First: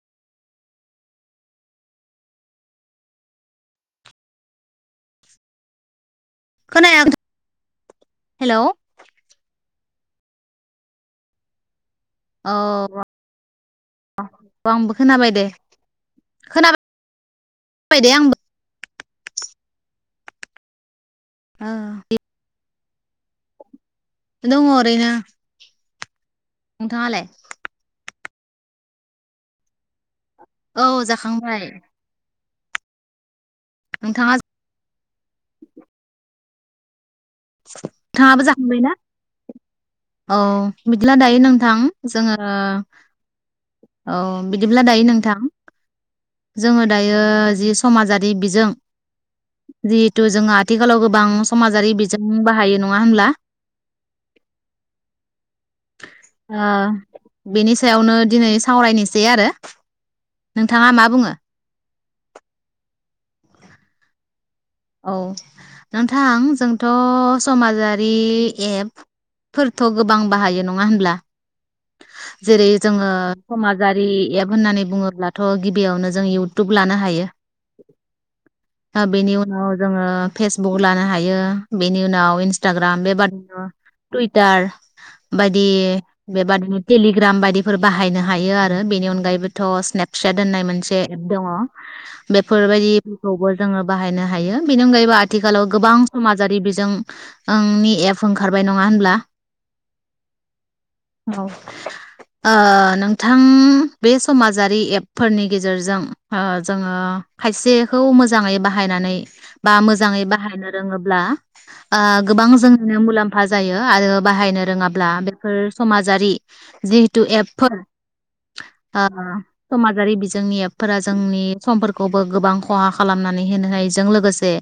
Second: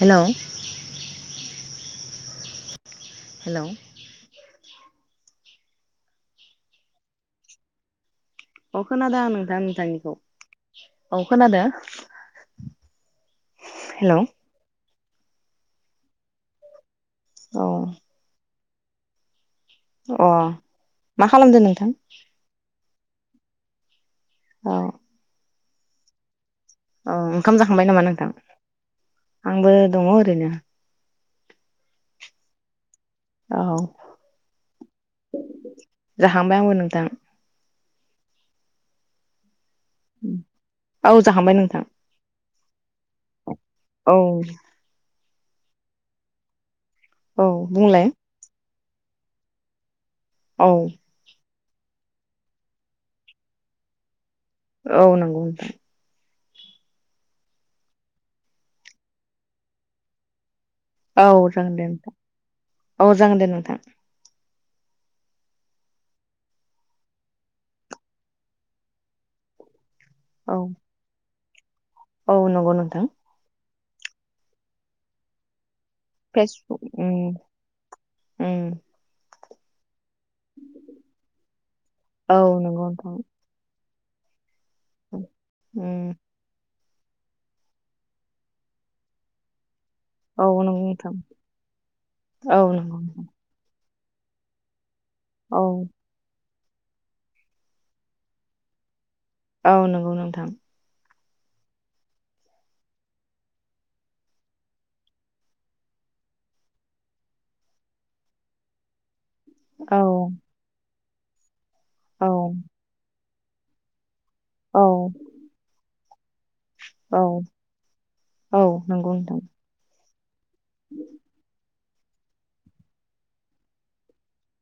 Hello hello खोनाया hello अ खोनादों आं नोंथां। नोंथांनिखौ औ खोनादों। औ हेलौ आंबो खोनाबाय दे खोना औ अ मा खालामदों ओ नोंथां? दङो औ ओरैनो। औ नोंथाङालाय ओंखाम जाखांबाय नामा नोंथां? आंबो दङो। औ जाखांबाय। औ नोंथाङा जाखांबाय आंबो नोंथां। नोंथाङाबो जाखांबायना? औ बिदिब्ला औ दायो जाखांबाय नोंथां जोङो औ बिदिब्ला दायो नोंथां जोङो दायो औ जि बुंलाय समाजारि बिजों जि तु जों औ आथिखालाव गोबां समाजारि बि जों बाहायो नङा होनब्ला? औ नंगौ नोंथां ओ बेनि सायावनो दिनै सावरायनोसै आरो नोंथाङा मा औ बुङो जागोन दे नोंथां औ जागोन दे। नोंथां औ नोंथां जोंथ' समाजारि एपफोर थ गोबां बाहायो औ नङा होनब्ला? औ जेरै नंगौ नोंथां जोङो समाज जारि एप होननानै बुङोब्लाथ' गिबियावनो जों इउटुब फेसबुक लानो उम हायो उम दा बेनि उन [unintelligible] फेसबुक लानो हायो बेनि औ उनाव नंगौ इन्सटाग्राम नोंथां बेबादिनो टुइटार बादि उम बेबायदिनो टेलिग्रामबायदिफोर बाहायनो हायो आरो बेनि अनगायैबोथ' फिसा औ दोननाय नंगौ मोनसे नोंथां एप दङ औ नंगौ बेफोरबायदिफोरखौबो जोङो बाहायनो हायो बेनि अनगायै नोंथां। औ आथिखालाव गोबां समाजारि बिज जों आंनि एप ओंखारबाय नङा होनब्ला? औ नंगौ नोंथां औ ओ नोंथां बे समाजारि एपफोरनि गेजेरजों ओ जोङो खायसेखौ मोजाङै बाहायनानै बा औ मोजाङै बाहायनो रोङोब ब्ला आ गोबां औ जोंनो मुलाम्फा फा जायो आरो। बाहायनो औ रोङाब्ला बेफोर समाजारि जिहेतु औ एपफोर औ ओ नंगौ नोंथां समाजारि बिजोंनि एपफोरा जोंनि समफोरखौबो गोबां खहा खालामनानै होनो हानायजों लोगोसे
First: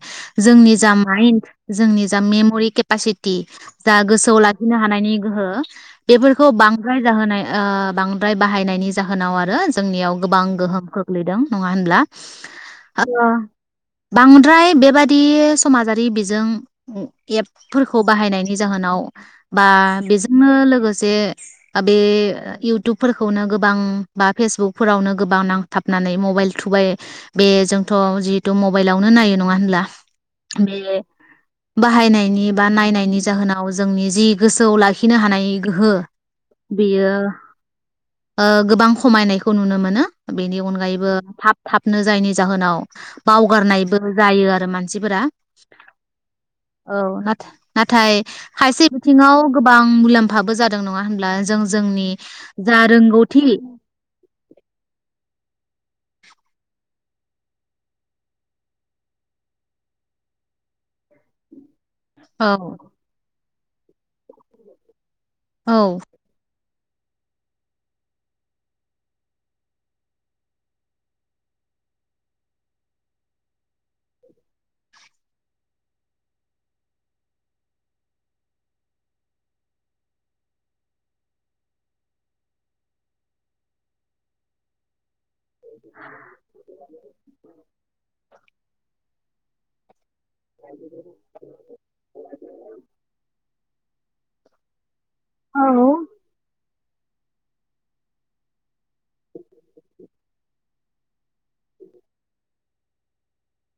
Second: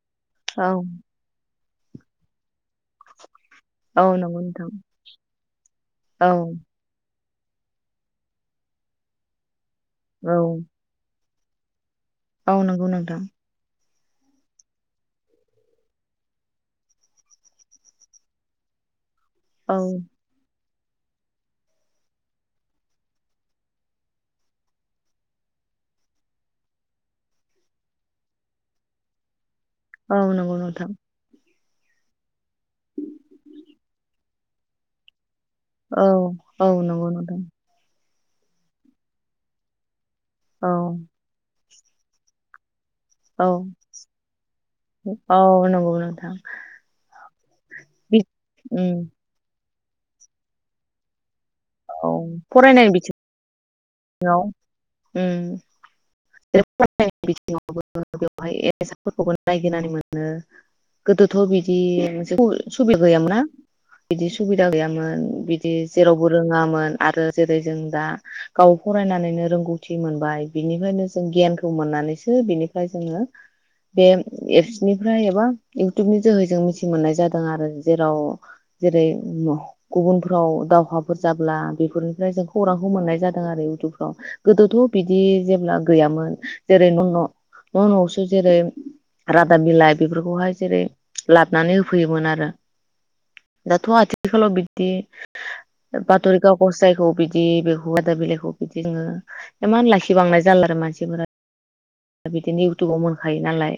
औ जोंनि जा माइन्द जोंनि जा मेम'रि केपासिटि टि जा औ गोसोआव नंगौ नोंथां लाखिनो हानायनि गोहो औ फोरखौ बांहो [unintelligible] ज आ बांद्राय बाहायनायनि जाहोनाव आरो जोंनियाव औ गोबां गोहोम खोग्लैदों। नङा होनब्ला? औ नंगौ नोंथां ओ बांद्राय बेबादि समाजारि बिजों एपफोरखौ बाहायनायनि जाहोनाव बा औ बेजोंनो लोगोसे जे बे इउटुबफोरखौनो गोबां बा फेसबुकफोरावनो गोबां नांथाबनानै मबाइल थुबाय बे जोंथ' जिहेथु मबाइलावनो नायो। नङा होमब्ला औ नंगौ बे नोंथां बाहायनायनि बा नायनायनि जाहोनाव जोंनि जि गोसोआव लाखिनो हानाय गोहो औ औ नंगौ बेयो नुदों ओ गोबां खमायनायखौ नुनो मोनो बेनि औ अनगायैबो थाब थाबनो जायनि जाहोनाव औ बावगारनायबो जायो आरो मानसिफोरा औ नंगौ नोंथां औ ना- नाथाय बि खायसे उम बिथिङाव गोबां मुलाम फाबो जादों नङा होनब्ला जों जोंनि जा रोंगौथि [unintelligible] [unintelligible] औ गैयामोनना बिदि सुबिदा गैयामोन। बिदि औ जेरावबो रोङामोन। आरो जेरै जों दा गाव फरायनानैनो रोंगौथि मोनबाय बिनिफ्रायनो जों गियानखौ मोननानैसो बिनिफ्राय जोङो बे एप्सनिफ्राय एबा इउटुबनि जोहै जों मिथि मोननाय जादों आरो जेराव जेरै गुबुनफ्राव दावहाफोर जाब्ला बेफोरनिफ्राय जों खौरांखौ मोननाय जादों दों आरो इउटुबफ्राव गोदोथ' बिदि जेब्ला गैयामोन जेरै न'-न'-न'-न'-आवसो जेरै रादाब बिलाइ बेफोरखौहाय जेरै लाबनानै होफैयोमोन आरो दाथ' आथिखालाव बिदि औ बाथरि कागस जाय थ बिदि बेखौ दा बिलाइखौ बिदि जोङो इमान लाखि बांनाय जाला आरो मानसिफोरा बिदिनो इउटुबाव मोनखायो नालाय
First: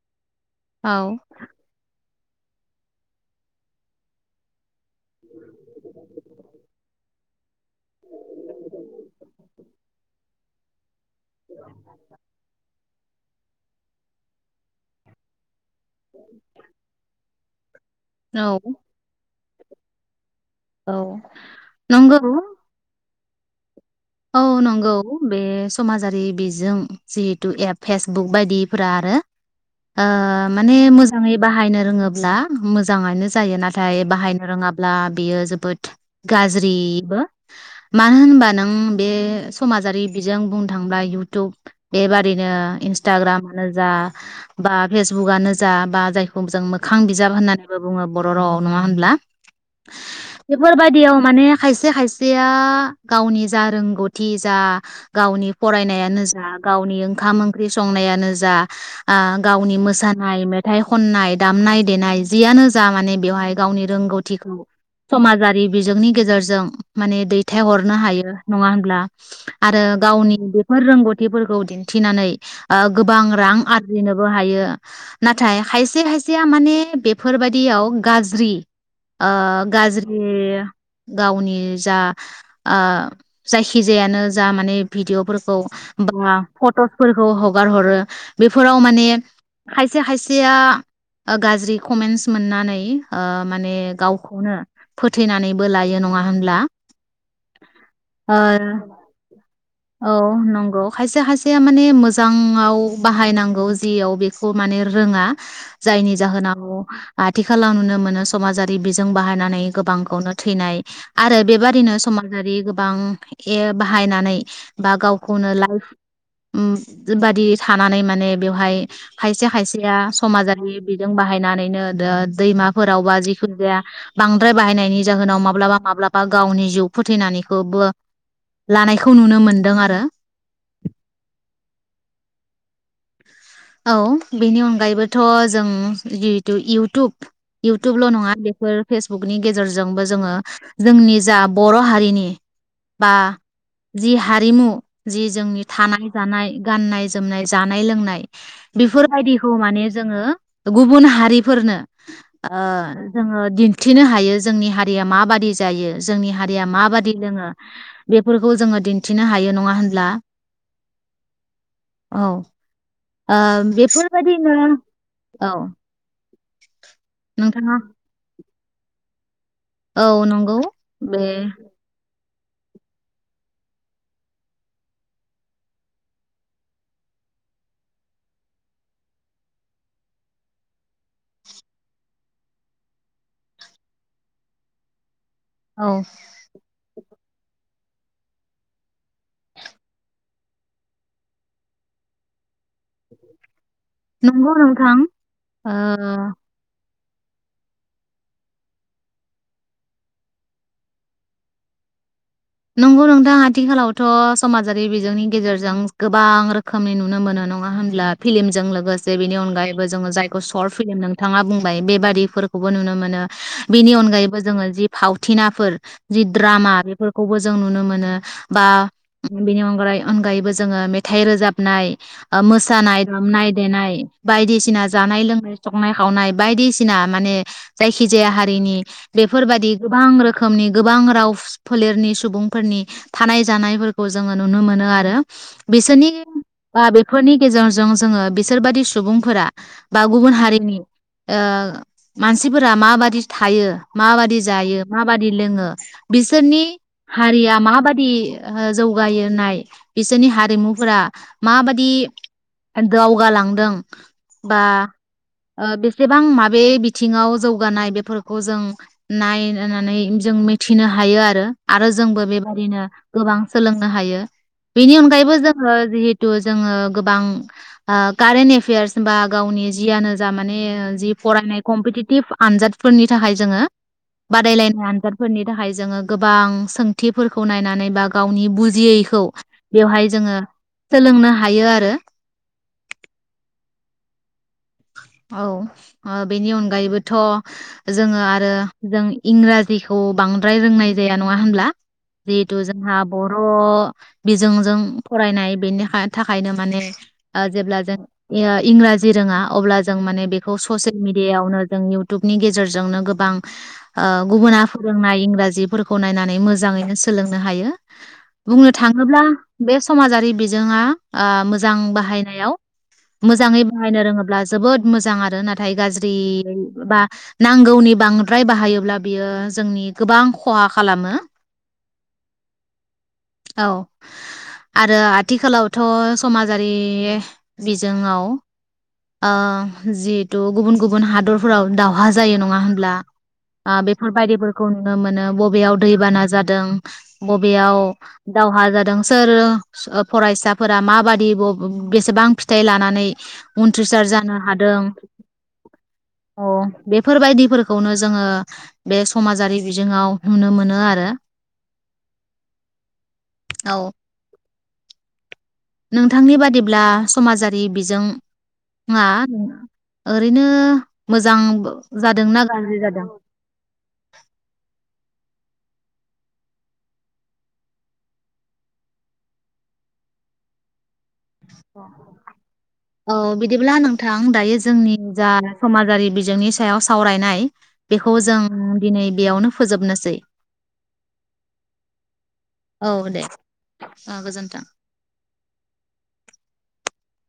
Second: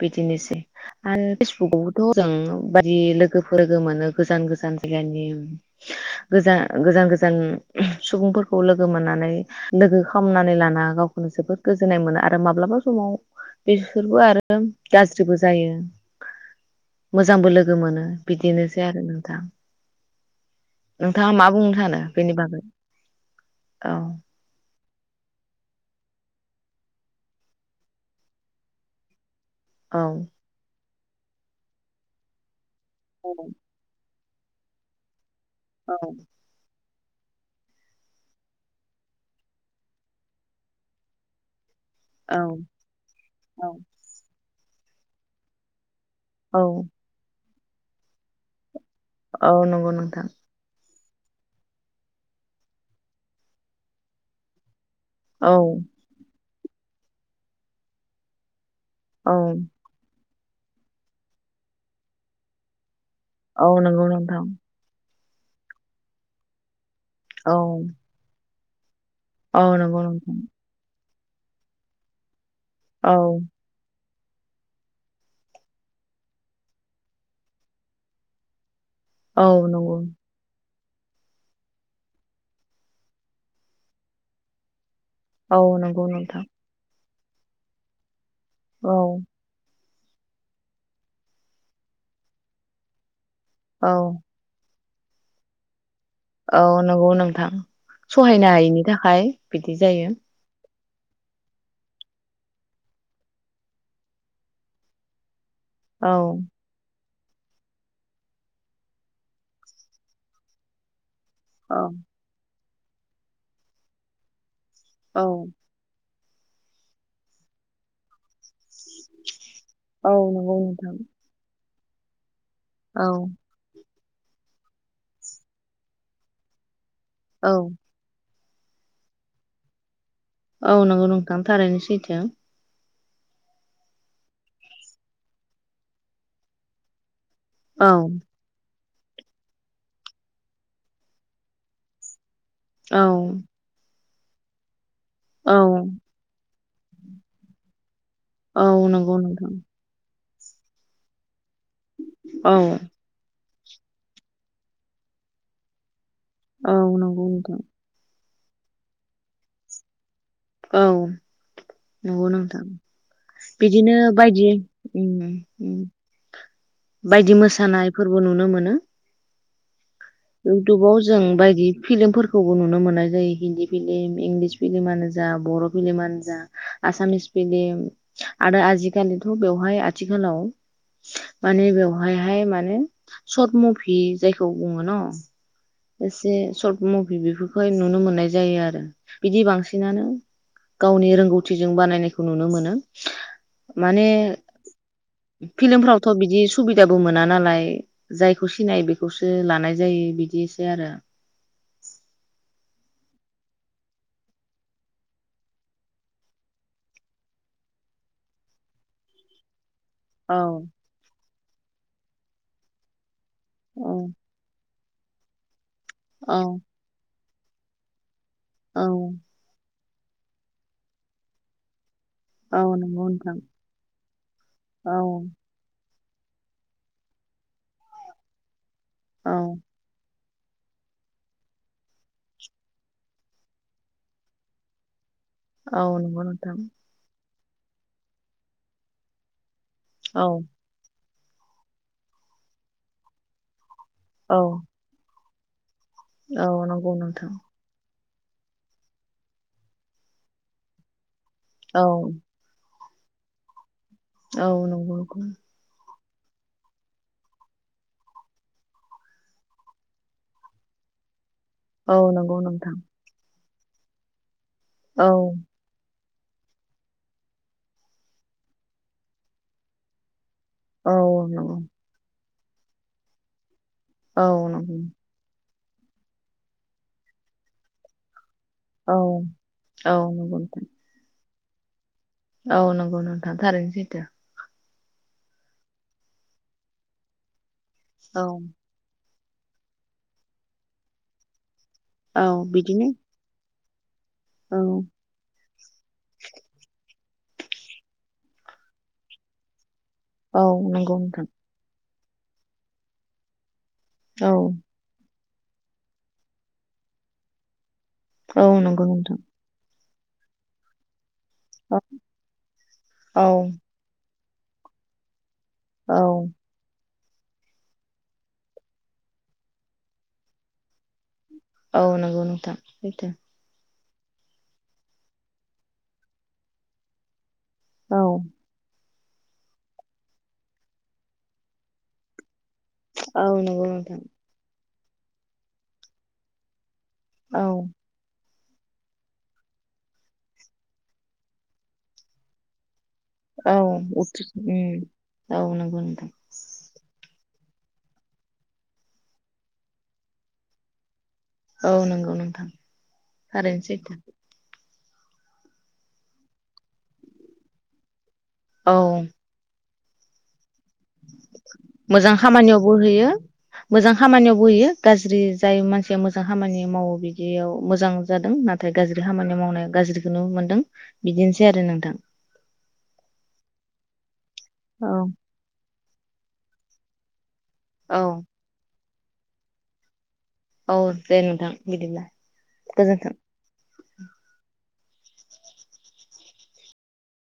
बि दिनोसै औ आरो फेसबुकआव जों बायदि लोगोफोर मोनो गोजान गोजान जाननि गोजा गोजा जान सुबुंफोरखौ लोगो मोननानै लोगो खामनानै लाना गाव जोबोद गोजोननाय मोनो आरो माब्लाबा समाव बेसोरबो आरो गाज्रिबो जायो। [inaudible] जांबो लोगो गो मोनो बिदिनोसै आरो नोंथां। औ नोंथाङा मा बुंनो सानो नंगौ बेनि बागै? औ औ नंगौ बे समाजारि बिजों जिहेतु एप फेसबुक बायदिफोरा आरो औ ओ माने मोजा मोजाङै बाहायनो रोङोब्ला मोजाङानो जायो नाथाय बाहाय रोङाब्ला बियो जोब औ गाज्रि मानो होनबा नों बे समाजारि बिजों बुंनो थांब्ला इउटुब बेबादिनो औ इन्सटाग्रामानो औ जा बा फेसबुकनो जा बा जायखौ औ जों मोखां बिजाब होननानै बुङो बर' रावाव नङा ‌होनब्ला औ नंगौ नोंथां बेफोरबायदि माने खायसे खायसेया गावनि जा रों गथि जा गावनि औ फरायनायानो जा गावनि ओंखाम ओंख्रि संनायानो जा औ गावनि मोसानाय नाय मेथाइ खननाय दामनाय देनाय जियनो जा माने बेवहाय औ गावनि नंगौ नोंथां रोंगौथिखौ समाजारि बिजोंनि गेजेरजों माने औ दैथाय हरनो हायो। नङा ब्ला औ आरो नंगौ गावनि नोंथां बेफोर रोंगौथि फोरखौ दिन्थिनानै औ गोबां रां आरजिनो हायो नाथाय खायसे खायसेया माने बेफोरबायदियाव गाज्रि ओ औ नंगौ गाज्रि गावनि जा जायखिजायानो जा माने भिदिअफोरखौ औ नंगौ बा नोंथां फट' फोरखौ हगार हरो। बेफोराव औ माने खायसे खायसेया गाज्रि कमेन्टस मोननानै माने औ गावखौनो फोथैनानैबो लायो नङा। होनब्ला औ नंगौ नोंथां। सहायनो ओ हायैनि थाखाय बिदि जायो। नोंगौ खायसे खायसेया माने मोजाङाव बाहायनांगौ जियाव बेखौ माने रोङा औ जायनि जाहोनाव आथिखालाव नुनो मोनो समाजारि बिजों बाहायनानै गोबांखौनो थैनाय आरो औ बेबादिनो समाजारि गोब गोबां ए बाहायनानै बा औ गावखौनो लाइफ उम बादि थानानै माने बेवहाय खायसे खायसेया औ नंगौ समाजारि नोंथां बिजों बाहायनानैनो दा औ दैमाफोरावबा जिखुनु जाया बांद्राय बाहायनायनि जाहोनाव माब्लाबा माब्लाबा गावनि जिउ फोथै औ गबा लानायखौ नुनो मोनदों आरो बेथा औ बेनि अनगायैबोथ' जों जिहेथु इउटुब औ इउटुबल' नङा बेफोर फेसबुकनि गेजेरजोंबो जोङो जोंनि जा बर' हारिनि औ बा जि हारिमु जि औ जोंनि थानाय जानाय गाननाय जोमनाय जानाय लोंनाय औ नंगौ नोंथां बेफोरबायदिखौ माने जों हो गुबुन हारि फोरनो औ ओ जोङो दिन्थिनो हायो जोंनि हारिया माबादि जायो। जोंनि हारिया औ माबादि नंगौ लोङो नोंथां बे फोरखौ जोङो दिन्थिनो हायो नङा होनब्ला? औ औ नंगौ नोंथां। ओ बिदिनो बायदि बेफोरबायदिनो उम औ उम बायदि नोंथाङा मोसानाय फोरबो नुनो मोनो। [unintelligible] औ नंगौ इउटुबाव जों बे बायदि फिल्मफोरखौ खौबो नुनो मोननाय जायो हिन्दी फिलिम इंलिस फिलिमानो जा बर फिलिमानो जा आसामिस फिलिम आरो आजिखालिथ' बेवहाय आथिखालाव माने बेवहायहाय माने सर्ट मुभि जायखौ बुङो न औ [inaudible] एसे सर बुं बेफोरखौहाय नुनो मोननाय जायो आरो बिदि बांसिनानो गावनि रोंगौथिजों बानायनायखौ नुनो मोनो माने नंगौ नोंथां फिलिम फ्रावथ ओ बिदि सुबिदा बो मोना नालाय जायखौ सिनायो बेखौसो लानाय जायो बिदि आरो नंगौ नोंथा आथिखालावथ समाजारि बिजोंनि गेजेरजों गोबां रोखोमनि नुनो मोनो नङा होनब्ला फिलिमजों लोगोसे बेनि अनगायैबो जोङो औ जायखौ शर्ट फिलिम नोंथां थाङा बुंबाय बेबादिफोरखौबो नुनो मोनो। बिनि औ अनगायैबो जोङो जि फावथिनाफोर जि औ द्रामा बेफोर खौबो जों नुनो मोनो बा औ बिनि अनगायै अनगायैबो जोङो मेथाइ रोजाबनाय औ मोसानाय नंगौ नोंथां दामनाय देनाय बायदिसिना औ जानाय लोंनाय संनाय खावनाय बायदिसिना माने जायखि जाया हारिनि औ बेफोरबादि गोबां रोखो रोखोमनि गोबां राव फ फोलेरनि सुबुंफोरनि थानाय जानायफोरखौ जोङो नुनो मोनो आरो। औ बिसोरनि नंगौ नोंथां बा बेफोरनि जेरजों जोङो बिसोरबादि सुबुंफोरा बा औ गुबुन हारिनि ओ मानसिफोरा माबादि थायो? माबादि औ जायो मा बादि लोङो औ सोरनि नंगौ नोंथां हारिया माबादि दि ओ जौगायो नाय बिसोरनि हारिमुफोरा औ माबादि दावगालांदों। औ नंगौ। एसेबां माबे बिथिङाव जौगानाय बेफोरखौ जों नायनानै जों मिथिनो हायो आरो। आरो औ जोंबो नंगौ नोंथां बेबादिनो गोबां सोलोंनो हायो बेनि औ अनगायैबो जोङो जि दु जोङो गोबां ओ कारेन एफेयारस बा गावनि जियानो जा माने औ जि नंगौ फरायनाय कम्पिटिटिभ आनजादफोरनि थाखाय जोङो औ नंगौ बादायलायनाय आनजादफोरनि दाहाय जोङो गोबां सोंथिफोरखौ नायनानै बा गावनि औ बुजियैखौ औ बेवहाय नंगौ जोङो नोंथां सोलोंनो हा हायो आरो। औ नंगौ नोंथां थारैनो सैथो औ अ बेनि अनगायैबोथ' जोङो औ आरो जों इंराजिखौ बांद्राय रोंनाय जाया नङा होनब्ला औ जिहेथु बिदिनो जोंहा बर' अ औ बिजोंजों फरायनाय बेनि हा थाखायनो माने ओ जेब्ला जों इंराजि रोङा अब्ला जों माने औ बेखौ नंगौ ससियेल नोंथां मिडियायावनो जों इउटुबनि गेजेरजोंनो गोबां ओ औ गुबुना फोरोंनाय इं राजिफोरखौ नायनानै मोजाङैनो सोलोंनो हायो। औ बुंनो नंगौ नोंथां थाङोब्ला बेस समाजारि बिजोङा आं मोजां बाहायनायाव औ मोजाङै बाहायनो रोङोब जोबोद मोजां आरो ना थाय औ गाज्रि बा नांगौनि बांद्राय बाहायोब्ला बियो जोंनि गोबां खहा खालामो औ नंगौ नोंथां सैथो औ आरो आथिखालावथ' समाजारि बिजों औ आव ओ जिहेथु गुबुन गुबुन हादरफोराव दावहा जायो नङ नङा होनब्ला औ नंगौ आ नोंथां बेफोर बादिबो खौ नुनो मोनो बबेयाव दैबाना जादों? औ बबेयाव? दावहा जादों सोर ओ फरायसाफोरा माबादि ब-बेसेबां फिथाइ लानानै नै उन [unintelligible] औ नंगौ नोंथां। अ बेफोरबायदिफोरखौनो जोङो बे समाजारि बिजोङाव नुनो मोनो आरो। औ नंगौ नोंथां थारैनो औ सैथो नोंथांनि बादिब्ला समाजारि बिजों औ आ ओरैनो मोजां मोजां जादोंना खामानियाव बो गाज्रि जादों होयो मोजां खामानियाव बोहैयो गाज्रि जाय मानसिया मोजां खामानि मावो बिदियाव मोजां जादों नाथाय गाज्रि खामानि मावनाया गाज्रिखौ मोनदों। बिदिनोसै आरो नोंथां औ बिदिब्ला नोंथां दायो औ जोंनि जा समाज आरि बिजोंनि सायाव सावरायनाय। औ बेखौ जों दिनै बेयावनो फोजोबनोसै औ दे नोंथां बिदिब्ला। गोजोन्थों औ दे गोजोन्थों